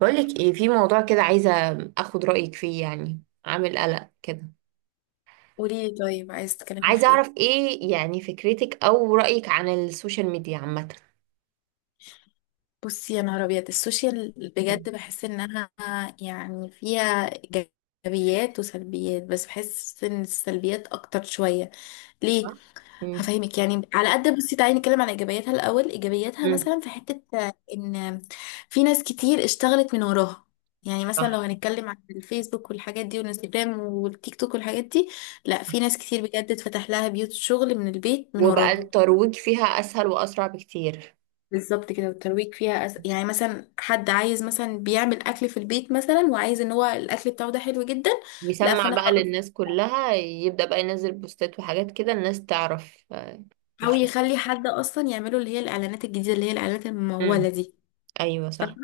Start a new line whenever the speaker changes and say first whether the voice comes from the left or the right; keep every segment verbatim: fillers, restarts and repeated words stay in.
right: بقولك ايه في موضوع كده عايزة اخد رأيك فيه يعني عامل قلق كده.
left: قولي لي، طيب عايز تتكلمي
right: عايزة
left: في ايه؟
right: اعرف ايه يعني فكرتك او رأيك عن السوشيال ميديا عامة.
left: بصي يا نهار ابيض، السوشيال
right: مم.
left: بجد بحس انها يعني فيها ايجابيات وسلبيات، بس بحس ان السلبيات اكتر شويه. ليه؟
right: صح. مم.
left: هفهمك يعني على قد. بصي تعالي نتكلم على ايجابياتها الاول. ايجابياتها
right: مم.
left: مثلا في حته آه، ان في ناس كتير اشتغلت من وراها. يعني مثلا لو
right: صح.
left: هنتكلم عن الفيسبوك والحاجات دي والانستجرام والتيك توك والحاجات دي، لا في ناس كتير بجد اتفتح لها بيوت شغل من البيت من
right: وبقى
left: وراها.
right: الترويج فيها اسهل واسرع بكتير.
left: بالظبط كده، والترويج فيها أس... يعني مثلا حد عايز مثلا بيعمل اكل في البيت مثلا، وعايز ان هو الاكل بتاعه ده حلو جدا، لا
right: بيسمع
left: فانا
right: بقى
left: خلاص،
right: للناس كلها يبدأ بقى ينزل بوستات وحاجات كده الناس تعرف آه،
left: او
right: الشخص.
left: يخلي حد اصلا يعمله، اللي هي الاعلانات الجديده اللي هي الاعلانات
right: مم.
left: المموله دي.
right: ايوه صح.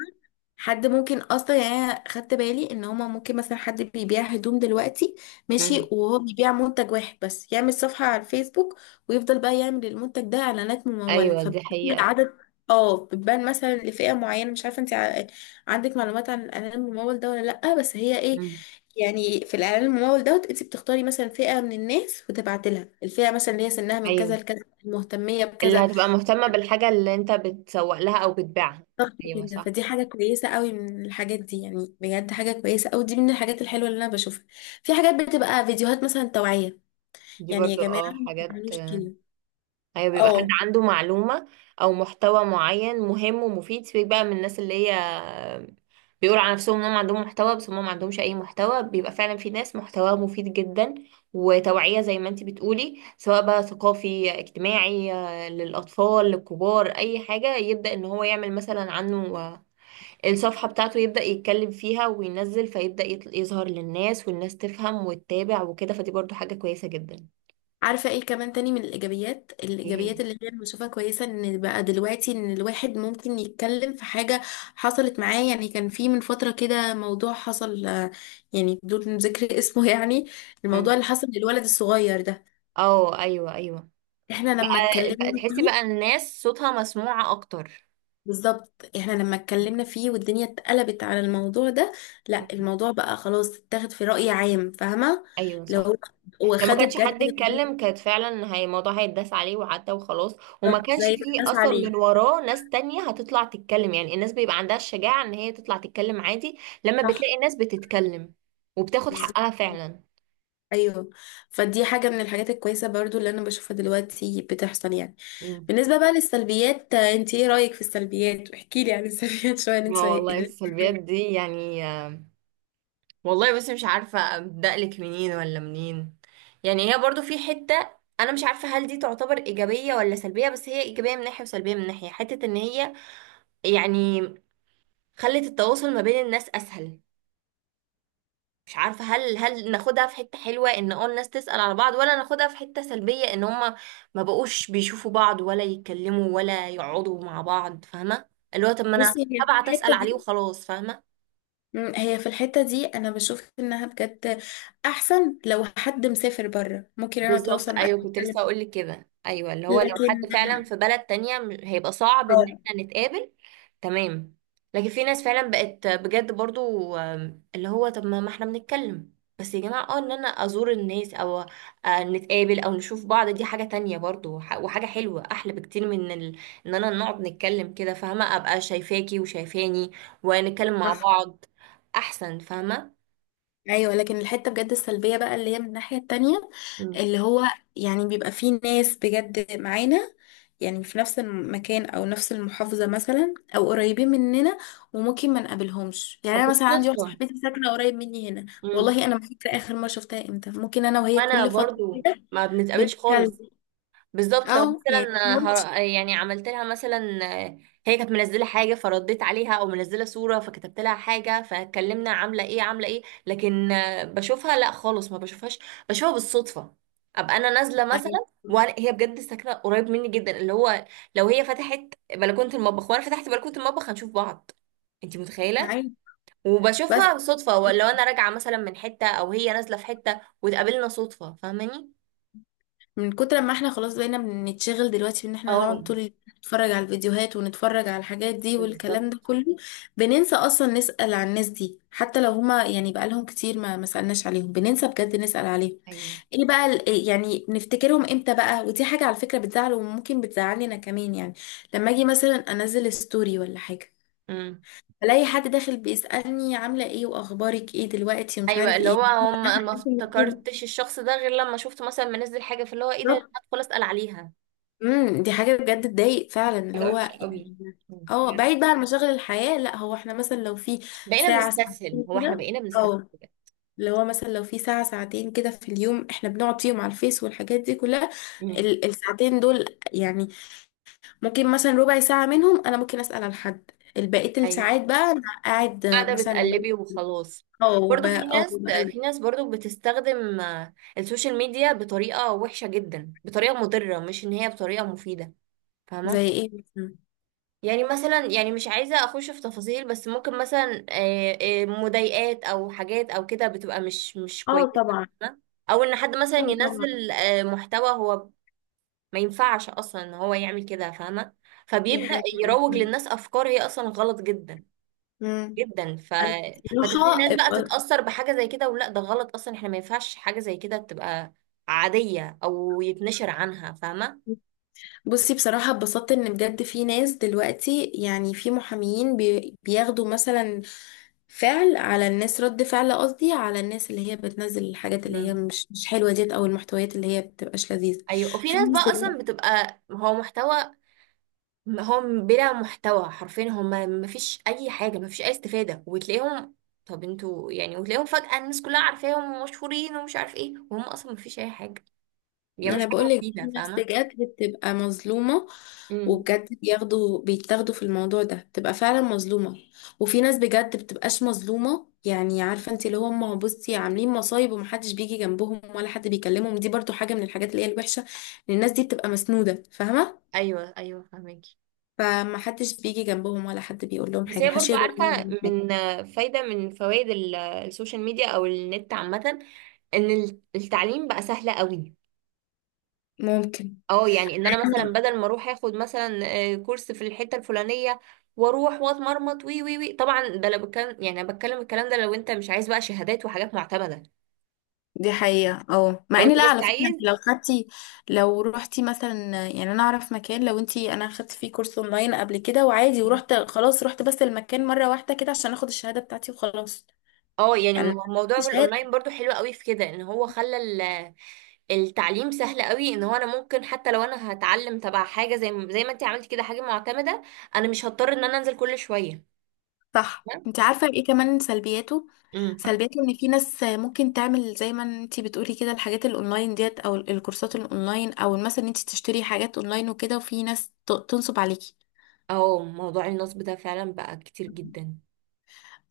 left: حد ممكن اصلا، يعني أنا خدت بالي ان هما ممكن مثلا حد بيبيع هدوم دلوقتي ماشي،
right: مم.
left: وهو بيبيع منتج واحد بس يعمل صفحة على الفيسبوك، ويفضل بقى يعمل المنتج ده اعلانات ممولة
right: ايوه دي
left: فبتبان
right: حقيقة.
left: عدد. اه بتبان مثلا لفئة معينة. مش عارفة انت ع- عندك معلومات عن الاعلان الممول ده ولا لأ؟ بس هي ايه،
right: مم.
left: يعني في الاعلان الممول دوت، انت بتختاري مثلا فئة من الناس وتبعتي لها الفئة، مثلا اللي هي سنها من كذا
right: ايوه
left: لكذا، المهتمية
right: اللي
left: بكذا.
right: هتبقى مهتمة بالحاجة اللي انت بتسوق لها او بتبيعها.
left: بالظبط
right: ايوه
left: كده،
right: صح.
left: فدي حاجة كويسة قوي من الحاجات دي، يعني بجد حاجة كويسة قوي. دي من الحاجات الحلوة اللي انا بشوفها. في حاجات بتبقى فيديوهات مثلا توعية،
right: دي
left: يعني يا
right: برضو
left: جماعة
right: اه
left: ما
right: حاجات
left: تعملوش
right: آه،
left: كده.
right: ايوه بيبقى حد
left: اه
right: عنده معلومة او محتوى معين مهم ومفيد. سيبك بقى من الناس اللي هي آه، بيقولوا على نفسهم انهم عندهم محتوى بس هم ما عندهمش اي محتوى، بيبقى فعلا في ناس محتوى مفيد جدا وتوعية زي ما انتي بتقولي، سواء بقى ثقافي اجتماعي آه، للاطفال للكبار اي حاجة، يبدأ ان هو يعمل مثلا عنه آه، الصفحة بتاعته يبدأ يتكلم فيها وينزل، فيبدأ يطل- يظهر للناس والناس تفهم وتتابع وكده، فدي برضو حاجة كويسة جدا.
left: عارفة ايه كمان تاني من الايجابيات؟
right: ايه.
left: الايجابيات اللي هي أنا بشوفها كويسة، ان بقى دلوقتي ان الواحد ممكن يتكلم في حاجة حصلت معاه. يعني كان في من فترة كده موضوع حصل، آه، يعني بدون ذكر اسمه. يعني الموضوع اللي حصل للولد الصغير ده،
right: اه ايوه ايوه.
left: احنا لما
right: بقى
left: اتكلمنا
right: تحسي بقى
left: فيه
right: الناس صوتها مسموعة اكتر.
left: بالظبط، احنا لما اتكلمنا فيه والدنيا اتقلبت على الموضوع ده، لا الموضوع بقى خلاص اتاخد في رأي عام، فاهمة؟
right: ايوه صح.
left: لو
right: لو ما
left: واخدوا
right: كانش حد
left: بجد
right: اتكلم كانت فعلا هي، الموضوع هيتداس عليه وعدى وخلاص، وما كانش
left: زي ما
right: فيه
left: الناس
right: اصلا
left: عليه.
right: من وراه ناس تانية هتطلع تتكلم. يعني الناس بيبقى عندها الشجاعة ان هي تطلع تتكلم عادي لما
left: صح،
right: بتلاقي الناس بتتكلم، وبتاخد
left: بالظبط.
right: حقها فعلا.
left: ايوه، فدي حاجة من الحاجات الكويسة برضو اللي انا بشوفها دلوقتي بتحصل يعني.
right: مم.
left: بالنسبة بقى للسلبيات، آه، انت ايه رأيك في السلبيات؟ احكي لي عن السلبيات شوية. انت
right: اه
left: شايف-
right: والله السلبيات دي يعني، والله بس مش عارفة أبدأ لك منين ولا منين. يعني هي برضو في حتة، أنا مش عارفة هل دي تعتبر إيجابية ولا سلبية، بس هي إيجابية من ناحية وسلبية من ناحية. حتة إن هي يعني خلت التواصل ما بين الناس أسهل. مش عارفة هل هل ناخدها في حتة حلوة إن اه الناس تسأل على بعض، ولا ناخدها في حتة سلبية إن هما ما بقوش بيشوفوا بعض ولا يتكلموا ولا يقعدوا مع بعض، فاهمة؟ اللي هو طب ما أنا
left: بصي هي
right: هبعت أسأل
left: الحتة
right: عليه
left: دي،
right: وخلاص، فاهمة؟
left: مم، هي في الحتة دي أنا بشوف إنها بجد أحسن. لو حد مسافر بره ممكن أنا
right: بالظبط
left: أتواصل معاه
right: ايوه، كنت لسه هقول
left: وأتكلم،
right: لك كده. ايوه اللي هو لو حد
left: لكن
right: فعلا في بلد تانية م- هيبقى صعب ان
left: اه
right: احنا نتقابل. تمام. لكن في ناس فعلا بقت بجد برضو آم، اللي هو طب ما ما احنا بنتكلم، بس يا جماعة اه ان انا ازور الناس او آه، نتقابل او نشوف بعض، دي حاجة تانية برضو وح- وحاجة حلوة احلى بكتير من ال... ان انا نقعد نتكلم كده. فاهمة؟ ابقى شايفاكي وشايفاني ونتكلم مع
left: صح،
right: بعض، احسن. فاهمة؟
left: أيوه. لكن الحتة بجد السلبية بقى اللي هي من الناحية التانية،
right: مم.
left: اللي هو يعني بيبقى فيه ناس بجد معانا، يعني في نفس المكان أو نفس المحافظة مثلا، أو قريبين مننا وممكن ما نقابلهمش. يعني أنا مثلا عندي واحدة
right: بالصدفة.
left: صاحبتي ساكنة قريب مني هنا، والله أنا ما فاكرة آخر مرة شفتها إمتى. ممكن أنا وهي
right: وانا
left: كل فترة
right: برضو
left: كده
right: ما بنتقابلش
left: بنتكلم،
right: خالص. بالظبط. لو
left: اه يعني
right: مثلا
left: متحاولش
right: هر... يعني عملت لها مثلا، هي كانت منزله حاجه فرديت عليها، او منزله صوره فكتبت لها حاجه، فاتكلمنا عامله ايه عامله ايه. لكن بشوفها لا، خالص ما بشوفهاش. بشوفها بالصدفه. ابقى انا نازله
left: يعني
right: مثلا وهي بجد ساكنه قريب مني جدا، اللي هو لو هي فتحت بلكونه المطبخ وانا فتحت بلكونه المطبخ هنشوف بعض. انت متخيله؟
left: معايا، بس
right: وبشوفها صدفه، ولو انا راجعه مثلا من حته او هي نازله في حته واتقابلنا صدفه. فاهماني؟
left: من كتر ما احنا خلاص بقينا بنتشغل دلوقتي، بان احنا نقعد
right: اه.
left: طول اليوم نتفرج على الفيديوهات ونتفرج على الحاجات دي والكلام
right: بالظبط.
left: ده كله، بننسى اصلا نسأل على الناس دي. حتى لو هما يعني بقالهم كتير ما ما سألناش عليهم، بننسى بجد نسأل عليهم.
right: ايوه.
left: ايه بقى ال- إيه يعني نفتكرهم امتى بقى؟ ودي حاجة على فكرة بتزعل، وممكن بتزعلني انا كمان يعني، لما اجي مثلا انزل ستوري ولا حاجة،
right: امم.
left: الاقي حد داخل بيسألني عاملة ايه واخبارك ايه دلوقتي ومش
right: ايوه
left: عارف
right: اللي
left: ايه.
right: هو هم، ما افتكرتش الشخص ده غير لما شفت مثلا منزل حاجه، فاللي هو ايه ده،
left: بالظبط.
right: هدخل اسال عليها.
left: امم دي حاجة بجد تضايق فعلا اللي
right: حاجة
left: هو
right: وحشة قوي.
left: يعني.
right: مم.
left: اه
right: فعلا.
left: بعيد بقى عن مشاغل الحياة، لا هو احنا مثلا لو في
right: بقينا
left: ساعة
right: بنستسهل،
left: ساعتين
right: هو احنا
left: كده،
right: بقينا بنستسهل.
left: اه اللي هو مثلا لو في ساعة ساعتين كده في اليوم احنا بنقعد فيهم على الفيس والحاجات دي كلها،
right: مم.
left: ال- الساعتين دول يعني ممكن مثلا ربع ساعة منهم انا ممكن اسأل على حد، البقية
right: ايوه.
left: الساعات بقى انا قاعد
right: قاعده
left: مثلا،
right: بتقلبي وخلاص.
left: اه ب-
right: برضو في
left: اه
right: ناس،
left: بقلب.
right: في ناس برضو بتستخدم آه، السوشيال ميديا بطريقه وحشه جدا، بطريقه مضره، مش ان هي بطريقه مفيده. فاهمه؟
left: زي ايه مثلا؟
right: يعني مثلا، يعني مش عايزة اخش في تفاصيل، بس ممكن مثلا آه، آه، مضايقات او حاجات او كده، بتبقى مش مش
left: اه
right: كويسة.
left: طبعا.
right: فاهمة؟ او ان حد مثلا
left: ايوه طبعا،
right: ينزل آه، محتوى هو ما ينفعش اصلا ان هو يعمل كده. فاهمة؟
left: دي
right: فبيبدأ
left: حاجة.
right: يروج للناس افكار هي اصلا غلط جدا
left: امم
right: جدا ف...
left: انا
right: فتبتدي
left: بصراحة
right: الناس بقى تتأثر بحاجة زي كده، ولا ده غلط اصلا، احنا ما ينفعش حاجة زي كده تبقى عادية او يتنشر عنها. فاهمة؟
left: بصي، بصراحة اتبسطت ان بجد في ناس دلوقتي يعني في محاميين بي- بياخدوا مثلا فعل على الناس، رد فعل قصدي، على الناس اللي هي بتنزل الحاجات اللي هي
right: مم.
left: مش مش حلوة ديت، او المحتويات اللي هي بتبقاش لذيذة.
right: ايوه. وفي
left: في
right: ناس
left: ناس،
right: بقى اصلا بتبقى هو محتوى م- هم بلا محتوى، حرفيا هم مفيش اي حاجه، مفيش اي استفاده، وتلاقيهم، طب انتوا يعني؟ وتلاقيهم فجاه الناس كلها عارفاهم ومشهورين ومش عارف ايه، وهم اصلا مفيش اي حاجه، يعني مش
left: انا
right: حاجه
left: بقول لك
right: مفيده.
left: ناس
right: فاهمه؟
left: بجد بتبقى مظلومه،
right: امم.
left: وبجد بياخدوا بيتاخدوا في الموضوع ده، بتبقى فعلا مظلومه. وفي ناس بجد بتبقاش مظلومه، يعني عارفه انت اللي هم بصي عاملين مصايب، ومحدش بيجي جنبهم ولا حد بيكلمهم. دي برضو حاجه من الحاجات اللي هي الوحشه، ان الناس دي بتبقى مسنوده، فاهمه؟
right: ايوه ايوه فاهمكي.
left: فمحدش بيجي جنبهم ولا حد بيقول لهم
right: بس
left: حاجه،
right: هي
left: محدش
right: برضو،
left: يقدر يقول
right: عارفه،
left: لهم حاجه.
right: من فايده من فوائد ال- السوشيال ميديا او النت عامه، ان التعليم بقى سهل قوي.
left: ممكن.
right: اه يعني ان انا مثلا بدل ما اروح اخد مثلا آه، كورس في الحته الفلانيه، واروح واتمرمط وي وي وي. طبعا ده لو بتكلم، يعني انا بتكلم الكلام ده لو انت مش عايز بقى شهادات وحاجات معتمده،
left: دي حقيقة، اه مع
right: لو انت
left: ان لا،
right: بس
left: على فكرة، انت
right: عايز.
left: لو خدتي، لو روحتي مثلا، يعني انا اعرف مكان، لو انت، انا خدت فيه كورس اونلاين قبل كده وعادي ورحت خلاص، رحت بس المكان مرة واحدة كده عشان اخد الشهادة بتاعتي وخلاص.
right: اه يعني
left: يعني
right: مو- موضوع الاونلاين
left: الشهادة.
right: برضو حلو قوي في كده، ان هو خلى ال- التعليم سهل قوي، ان هو انا ممكن حتى لو انا هتعلم تبع حاجه زي ما- زي ما انت عملت كده حاجه معتمده، انا مش هضطر ان انا انزل كل شويه.
left: صح، انت عارفة ايه كمان سلبياته؟
right: امم.
left: سلبياته ان في ناس ممكن تعمل زي ما انت بتقولي كده، الحاجات الاونلاين ديت او الكورسات الاونلاين، او مثلا انت تشتري حاجات اونلاين وكده، وفي ناس ت- تنصب عليكي
right: اه موضوع النصب ده فعلا بقى كتير جدا.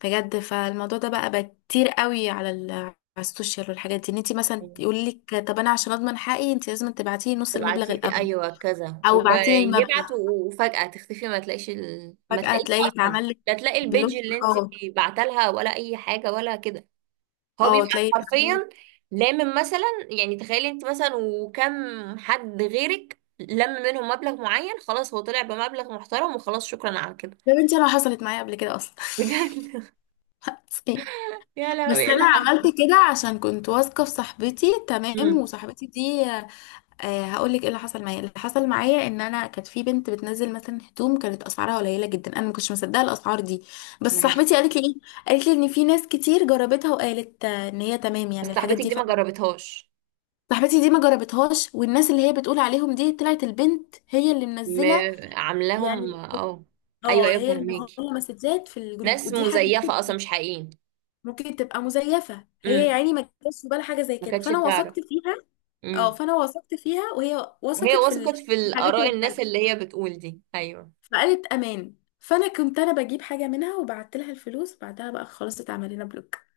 left: بجد. فالموضوع ده بقى بقى كتير قوي على ال على السوشيال والحاجات دي، ان انت مثلا يقول لك طب انا عشان اضمن حقي انت لازم تبعتي لي نص المبلغ
right: تبعتي لي
left: الاول،
right: ايوه كذا،
left: او بعتي لي المبلغ
right: ويبعت و- وفجأة تختفي، ما تلاقيش ال... ما
left: فجأة
right: تلاقيش
left: تلاقي
right: اصلا.
left: اتعمل لك
right: لا تلاقي البيج
left: بلوك.
right: اللي انت
left: اه
right: بعتلها ولا اي حاجه ولا كده. هو
left: اه
right: بيبقى
left: تلاقي اتعمل لك.
right: حرفيا لامم مثلا، يعني تخيلي انت مثلا وكم حد غيرك لم منهم مبلغ معين، خلاص هو طلع بمبلغ محترم وخلاص، شكرا على كده.
left: يا بنتي انا حصلت معايا قبل كده اصلا.
right: بجد؟ يا لهوي،
left: بس
right: ايه اللي
left: انا عملت
right: حصل؟
left: كده عشان كنت واثقه في صاحبتي تمام،
right: امم.
left: وصاحبتي دي، أه هقول لك ايه اللي حصل معايا. اللي حصل معايا ان انا كانت في بنت بتنزل مثلا هدوم، كانت اسعارها قليله جدا، انا ما كنتش مصدقه الاسعار دي، بس
right: ماشي.
left: صاحبتي قالت لي ايه، قالت لي ان في ناس كتير جربتها، وقالت آه، ان هي تمام
right: بس
left: يعني الحاجات
right: صاحبتك
left: دي
right: دي ما
left: فعلا.
right: جربتهاش؟
left: صاحبتي دي ما جربتهاش، والناس اللي هي بتقول عليهم دي طلعت البنت هي اللي
right: م...
left: منزله،
right: عاملاهم
left: يعني
right: اه. ايوه
left: اه
right: ايوه
left: هي اللي
right: فهماكي.
left: منزله مسجات في الجروب.
right: ناس
left: ودي حاجه،
right: مزيفة أصلا، مش حقيقيين.
left: ممكن تبقى مزيفه هي، يا
right: امم.
left: عيني ما جاتش في بالها حاجه زي
right: ما
left: كده،
right: كانتش
left: فانا
right: تعرف.
left: وثقت فيها. اه
right: امم.
left: فانا وثقت فيها، وهي
right: وهي
left: وثقت في
right: وثقت في
left: الحاجات
right: الآراء
left: اللي
right: الناس
left: اتنزلت.
right: اللي هي بتقول دي. أيوه.
left: فقالت امان، فانا كنت انا بجيب حاجه منها، وبعت لها الفلوس، بعدها بقى خلاص اتعمل لنا بلوك.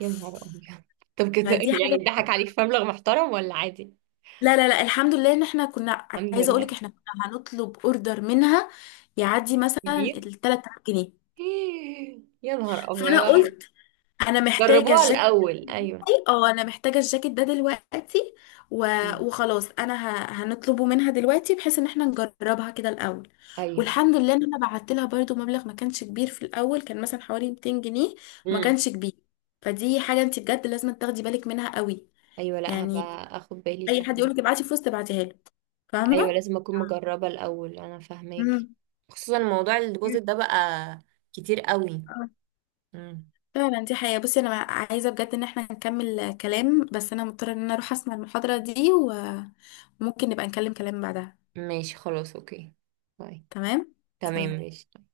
right: يا نهار أبيض. طب كده
left: ما دي
right: يعني
left: حاجه،
right: اتضحك عليك في مبلغ محترم ولا عادي؟
left: لا لا لا، الحمد لله ان احنا كنا.
right: الحمد
left: عايزه اقولك،
right: لله.
left: احنا كنا هنطلب اوردر منها يعدي مثلا
right: كبير.
left: ال ثلاثة آلاف جنيه.
right: إيه، يا نهار
left: فانا
right: أبيض.
left: قلت، انا محتاجه
right: جربوها
left: الجاكيت ده
right: الأول، أيوه.
left: دلوقتي، اه انا محتاجه الجاكيت ده دلوقتي، و...
right: مم.
left: وخلاص انا ه... هنطلبه منها دلوقتي بحيث ان احنا نجربها كده الاول.
right: أيوه.
left: والحمد لله ان انا بعت لها برضو مبلغ ما كانش كبير في الاول، كان مثلا حوالي ميتين جنيه، ما
right: امم.
left: كانش كبير. فدي حاجه انت بجد لازم تاخدي بالك منها قوي،
right: أيوه لا،
left: يعني
right: هبقى أخد بالي
left: اي حد
right: فعلا.
left: يقولك ابعتي فلوس تبعتيها له،
right: أيوه
left: فاهمه؟
right: لازم أكون مجربة الأول. أنا فاهماكي.
left: امم
right: خصوصا موضوع الديبوزيت ده بقى كتير قوي. امم.
left: فعلا دي حقيقة. بصي انا عايزة بجد ان احنا نكمل كلام، بس انا مضطرة ان انا اروح اسمع المحاضرة دي، و- وممكن نبقى نكلم كلام بعدها.
right: ماشي خلاص، أوكي. باي.
left: تمام.
right: تمام
left: سلام.
right: ماشي.